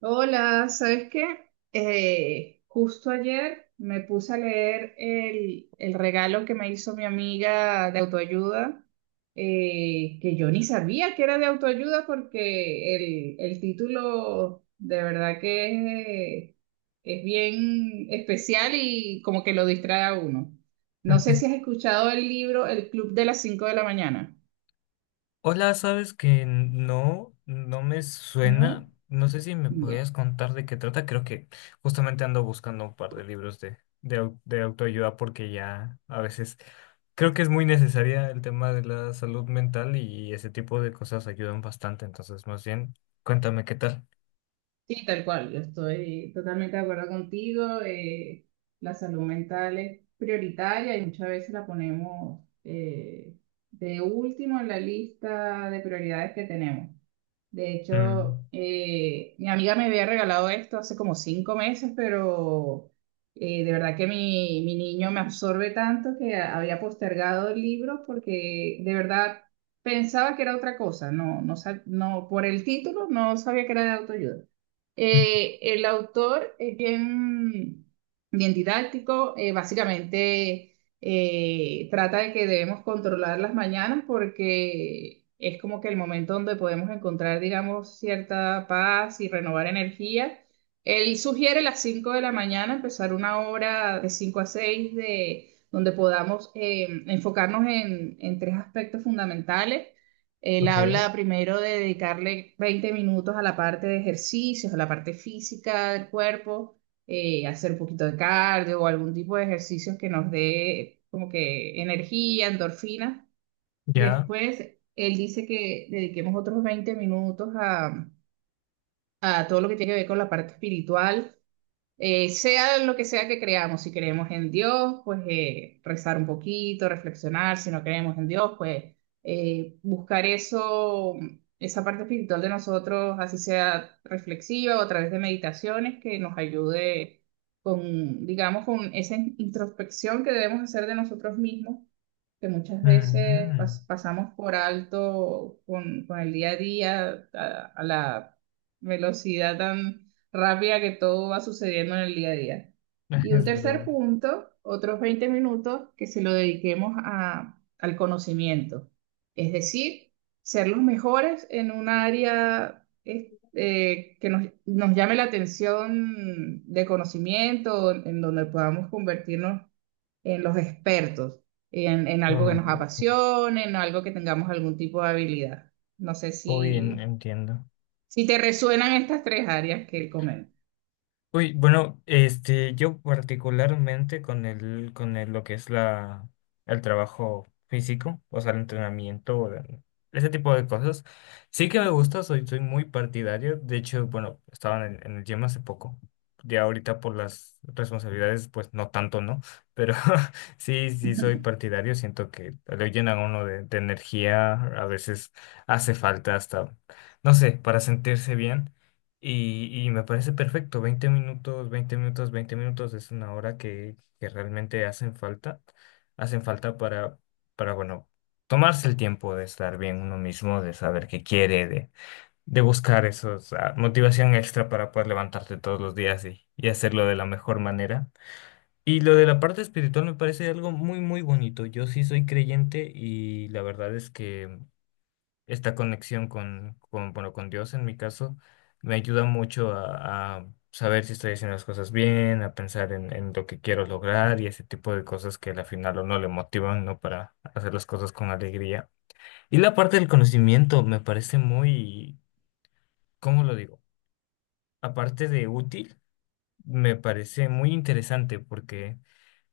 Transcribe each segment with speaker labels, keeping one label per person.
Speaker 1: Hola, ¿sabes qué? Justo ayer me puse a leer el regalo que me hizo mi amiga de autoayuda, que yo ni sabía que era de autoayuda porque el título de verdad que es bien especial y como que lo distrae a uno. No sé si has escuchado el libro El Club de las cinco de la mañana,
Speaker 2: Hola, sabes que no, no me
Speaker 1: ¿no?
Speaker 2: suena. No sé si me podrías
Speaker 1: Bueno,
Speaker 2: contar de qué trata. Creo que justamente ando buscando un par de libros de autoayuda porque ya a veces creo que es muy necesaria el tema de la salud mental y ese tipo de cosas ayudan bastante. Entonces, más bien, cuéntame qué tal.
Speaker 1: sí, tal cual, yo estoy totalmente de acuerdo contigo. La salud mental es prioritaria y muchas veces la ponemos, de último en la lista de prioridades que tenemos. De hecho,
Speaker 2: Mm,
Speaker 1: mi amiga me había regalado esto hace como 5 meses, pero de verdad que mi niño me absorbe tanto que había postergado el libro porque de verdad pensaba que era otra cosa. No, no, no, por el título no sabía que era de autoayuda. El autor es bien, bien didáctico. Básicamente trata de que debemos controlar las mañanas porque es como que el momento donde podemos encontrar, digamos, cierta paz y renovar energía. Él sugiere las 5 de la mañana empezar una hora de 5 a 6 donde podamos, enfocarnos en tres aspectos fundamentales. Él
Speaker 2: ok,
Speaker 1: habla primero de dedicarle 20 minutos a la parte de ejercicios, a la parte física del cuerpo, hacer un poquito de cardio o algún tipo de ejercicios que nos dé como que energía, endorfina.
Speaker 2: ya.
Speaker 1: Después, él dice que dediquemos otros 20 minutos a todo lo que tiene que ver con la parte espiritual. Sea lo que sea que creamos, si creemos en Dios, pues rezar un poquito, reflexionar; si no creemos en Dios, pues buscar eso, esa parte espiritual de nosotros, así sea reflexiva o a través de meditaciones que nos ayude con, digamos, con esa introspección que debemos hacer de nosotros mismos, que muchas veces
Speaker 2: Ujú,
Speaker 1: pasamos por alto con el día a día, a la velocidad tan rápida que todo va sucediendo en el día a día. Y un
Speaker 2: es
Speaker 1: tercer
Speaker 2: verdad.
Speaker 1: punto, otros 20 minutos que se lo dediquemos a, al conocimiento, es decir, ser los mejores en un área que nos, nos llame la atención de conocimiento, en donde podamos convertirnos en los expertos, en algo que nos
Speaker 2: Oh,
Speaker 1: apasione, en algo que tengamos algún tipo de habilidad. No sé si,
Speaker 2: entiendo.
Speaker 1: si te resuenan estas tres áreas que él comenta.
Speaker 2: Uy, bueno, este, yo particularmente lo que es el trabajo físico, o sea, el entrenamiento, ese tipo de cosas, sí que me gusta, soy muy partidario. De hecho, bueno, estaba en el gym hace poco. Ya ahorita por las responsabilidades, pues no tanto, ¿no? Pero sí, sí soy partidario. Siento que le llenan a uno de energía. A veces hace falta hasta, no sé, para sentirse bien. Y me parece perfecto, 20 minutos, 20 minutos, 20 minutos es una hora que realmente hacen falta para, bueno, tomarse el tiempo de estar bien uno mismo, de saber qué quiere, de buscar esos, motivación extra para poder levantarte todos los días y hacerlo de la mejor manera. Y lo de la parte espiritual me parece algo muy, muy bonito. Yo sí soy creyente y la verdad es que esta conexión con, bueno, con Dios en mi caso, me ayuda mucho a saber si estoy haciendo las cosas bien, a pensar en lo que quiero lograr y ese tipo de cosas que al final o no le motivan, ¿no? Para hacer las cosas con alegría. Y la parte del conocimiento me parece muy, ¿cómo lo digo? Aparte de útil, me parece muy interesante porque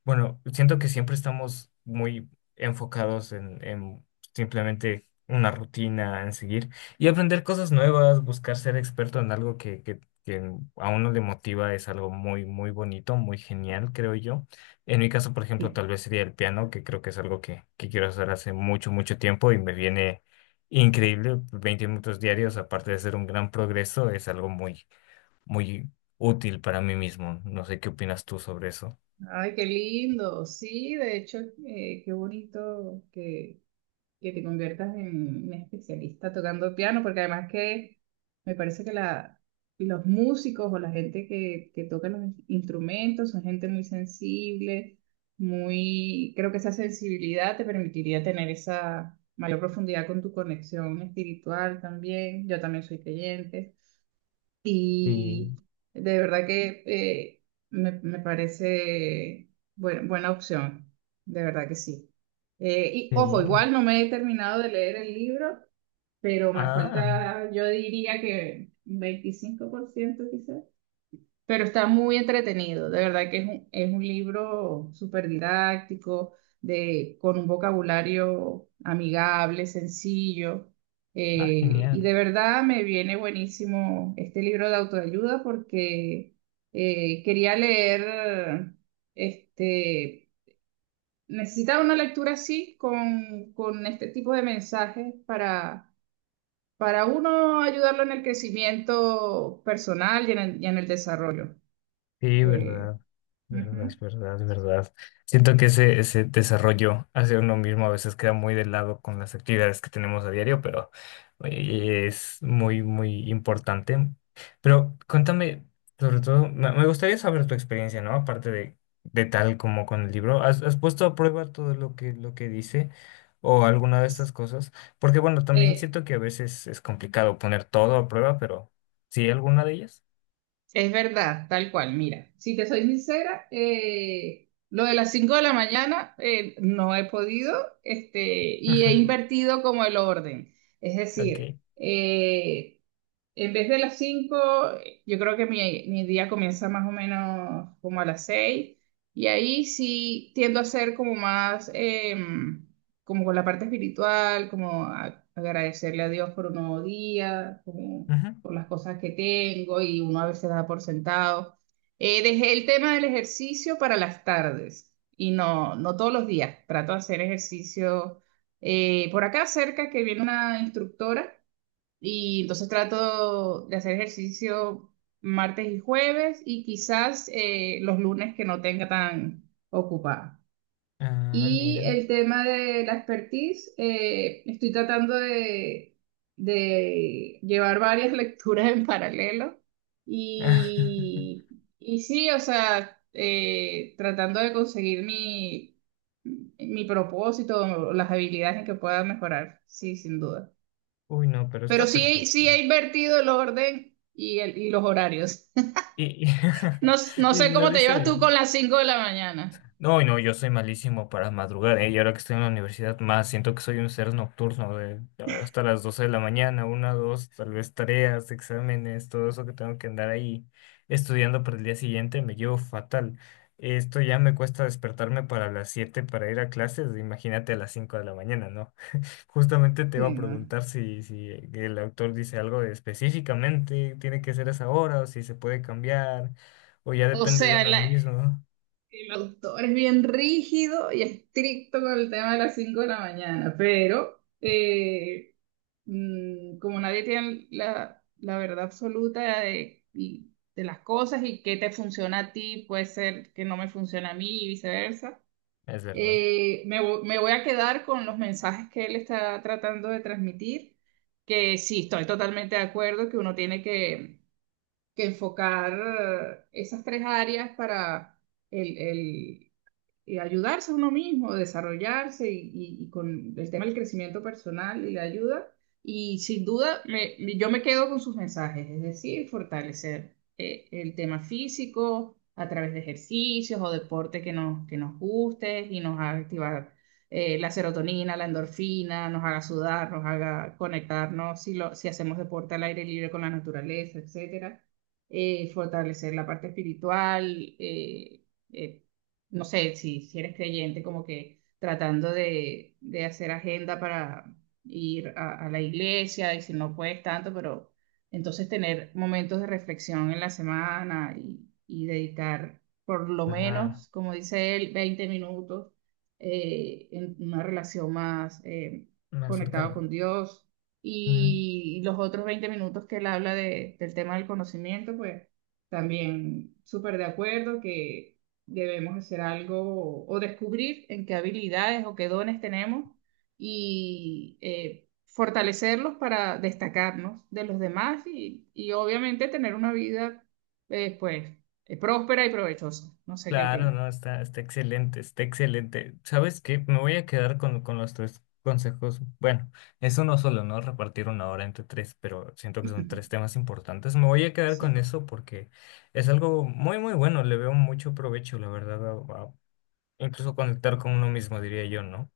Speaker 2: bueno, siento que siempre estamos muy enfocados en simplemente una rutina, en seguir y aprender cosas nuevas, buscar ser experto en algo que a uno le motiva, es algo muy, muy bonito, muy genial, creo yo. En mi caso, por ejemplo,
Speaker 1: Sí.
Speaker 2: tal vez sería el piano, que creo que es algo que quiero hacer hace mucho, mucho tiempo y me viene increíble. 20 minutos diarios, aparte de ser un gran progreso, es algo muy, muy útil para mí mismo. No sé qué opinas tú sobre eso.
Speaker 1: Ay, qué lindo. Sí, de hecho, qué bonito que te conviertas en un especialista tocando piano, porque además que me parece que los músicos o la gente que toca los instrumentos son gente muy sensible, creo que esa sensibilidad te permitiría tener esa mayor profundidad con tu conexión espiritual también. Yo también soy creyente.
Speaker 2: Sí.
Speaker 1: Y de verdad que, me parece buena, buena opción, de verdad que sí. Y
Speaker 2: Sí.
Speaker 1: ojo, igual no me he terminado de leer el libro, pero me
Speaker 2: Ah,
Speaker 1: falta, yo diría que un 25% quizás. Pero está muy entretenido, de verdad que es un libro súper didáctico, con un vocabulario amigable, sencillo. Y
Speaker 2: genial.
Speaker 1: de verdad me viene buenísimo este libro de autoayuda porque, quería leer, este, necesitaba una lectura así, con este tipo de mensajes para uno ayudarlo en el crecimiento personal y en el desarrollo.
Speaker 2: Sí,
Speaker 1: Eh,
Speaker 2: verdad, verdad,
Speaker 1: Ujú.
Speaker 2: verdad, verdad. Siento que ese desarrollo hacia uno mismo a veces queda muy de lado con las actividades que tenemos a diario, pero oye, es muy, muy importante. Pero cuéntame, sobre todo, me gustaría saber tu experiencia, ¿no? Aparte de tal como con el libro, ¿has puesto a prueba todo lo que dice o alguna de estas cosas? Porque bueno, también
Speaker 1: Eh,
Speaker 2: siento que a veces es complicado poner todo a prueba, pero sí, alguna de ellas.
Speaker 1: es verdad, tal cual. Mira, si te soy sincera, lo de las 5 de la mañana, no he podido, y he invertido como el orden. Es
Speaker 2: Ok.
Speaker 1: decir, en vez de las 5, yo creo que mi día comienza más o menos como a las 6 y ahí sí tiendo a ser como más, como con la parte espiritual, como agradecerle a Dios por un nuevo día, como
Speaker 2: Ujú.
Speaker 1: por las cosas que tengo y uno a veces da por sentado. Dejé el tema del ejercicio para las tardes y no todos los días, trato de hacer ejercicio, por acá cerca que viene una instructora y entonces trato de hacer ejercicio martes y jueves y quizás, los lunes que no tenga tan ocupada.
Speaker 2: Ah,
Speaker 1: Y
Speaker 2: mira.
Speaker 1: el tema de la expertise, estoy tratando de llevar varias lecturas en paralelo. Y, y sí, o sea, tratando de conseguir mi, mi propósito, las habilidades en que pueda mejorar, sí, sin duda.
Speaker 2: Uy, no, pero
Speaker 1: Pero
Speaker 2: está
Speaker 1: sí,
Speaker 2: perfecto.
Speaker 1: sí he invertido el orden y los horarios.
Speaker 2: Y, y,
Speaker 1: No, no
Speaker 2: y
Speaker 1: sé
Speaker 2: no
Speaker 1: cómo te llevas
Speaker 2: dice.
Speaker 1: tú con las 5 de la mañana.
Speaker 2: No, no, yo soy malísimo para madrugar, ¿eh? Y ahora que estoy en la universidad, más siento que soy un ser nocturno, de ah, hasta las 12 de la mañana, una, dos, tal vez tareas, exámenes, todo eso que tengo que andar ahí estudiando para el día siguiente, me llevo fatal. Esto ya me cuesta despertarme para las 7 para ir a clases, imagínate a las 5 de la mañana, ¿no? Justamente te iba
Speaker 1: Sí,
Speaker 2: a
Speaker 1: ¿no?
Speaker 2: preguntar si, si el autor dice algo de específicamente, tiene que ser esa hora, o si se puede cambiar, o ya
Speaker 1: O
Speaker 2: depende de
Speaker 1: sea,
Speaker 2: uno mismo, ¿no?
Speaker 1: el autor es bien rígido y estricto con el tema de las 5 de la mañana, pero, como nadie tiene la verdad absoluta de las cosas y qué te funciona a ti, puede ser que no me funcione a mí y viceversa.
Speaker 2: Es verdad.
Speaker 1: Me voy a quedar con los mensajes que él está tratando de transmitir, que sí, estoy totalmente de acuerdo que uno tiene que enfocar, esas tres áreas para el, el- y ayudarse a uno mismo, desarrollarse y con el tema del crecimiento personal y la ayuda. Y sin duda, yo me quedo con sus mensajes, es decir, fortalecer, el tema físico a través de ejercicios o deporte que nos guste y nos haga activar, la serotonina, la endorfina, nos haga sudar, nos haga conectarnos si hacemos deporte al aire libre con la naturaleza, etcétera. Fortalecer la parte espiritual, eh, eh, no sé, si, si eres creyente, como que tratando de hacer agenda para ir a la iglesia y si no puedes tanto, pero entonces tener momentos de reflexión en la semana y dedicar por lo
Speaker 2: Claro,
Speaker 1: menos, como dice él, 20 minutos, en una relación más,
Speaker 2: más
Speaker 1: conectada
Speaker 2: cercano.
Speaker 1: con Dios.
Speaker 2: Ujú.
Speaker 1: Y los otros 20 minutos que él habla del tema del conocimiento, pues también súper de acuerdo que debemos hacer algo o descubrir en qué habilidades o qué dones tenemos y, fortalecerlos para destacarnos de los demás y obviamente tener una vida, pues, próspera y provechosa. No sé qué
Speaker 2: Claro,
Speaker 1: opinas.
Speaker 2: no, está excelente, está excelente. ¿Sabes qué? Me voy a quedar con los tres consejos. Bueno, es uno solo, ¿no? Repartir una hora entre tres, pero siento que son tres temas importantes. Me voy a quedar con
Speaker 1: Sí.
Speaker 2: eso porque es algo muy, muy bueno. Le veo mucho provecho, la verdad, incluso conectar con uno mismo, diría yo, ¿no?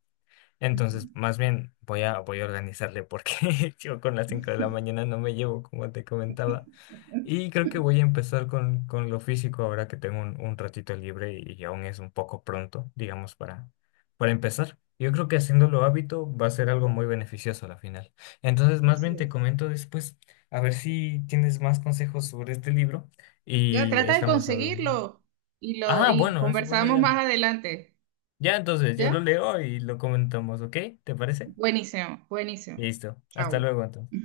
Speaker 1: Ujú.
Speaker 2: Entonces, más bien voy a organizarle porque yo con las 5 de la mañana no me llevo, como te comentaba. Y creo que voy a empezar con lo físico ahora que tengo un ratito libre y aún es un poco pronto, digamos, para empezar. Yo creo que haciéndolo hábito va a ser algo muy beneficioso a la final. Entonces, más bien
Speaker 1: Así
Speaker 2: te
Speaker 1: es.
Speaker 2: comento después, a ver si tienes más consejos sobre este libro
Speaker 1: Ya,
Speaker 2: y
Speaker 1: trata de
Speaker 2: estamos hablando.
Speaker 1: conseguirlo
Speaker 2: Ah,
Speaker 1: y
Speaker 2: bueno, es una buena
Speaker 1: conversamos
Speaker 2: idea.
Speaker 1: más adelante.
Speaker 2: Ya entonces yo lo
Speaker 1: ¿Ya?
Speaker 2: leo y lo comentamos, ¿ok? ¿Te parece?
Speaker 1: Buenísimo, buenísimo.
Speaker 2: Listo. Hasta
Speaker 1: Chao.
Speaker 2: luego entonces.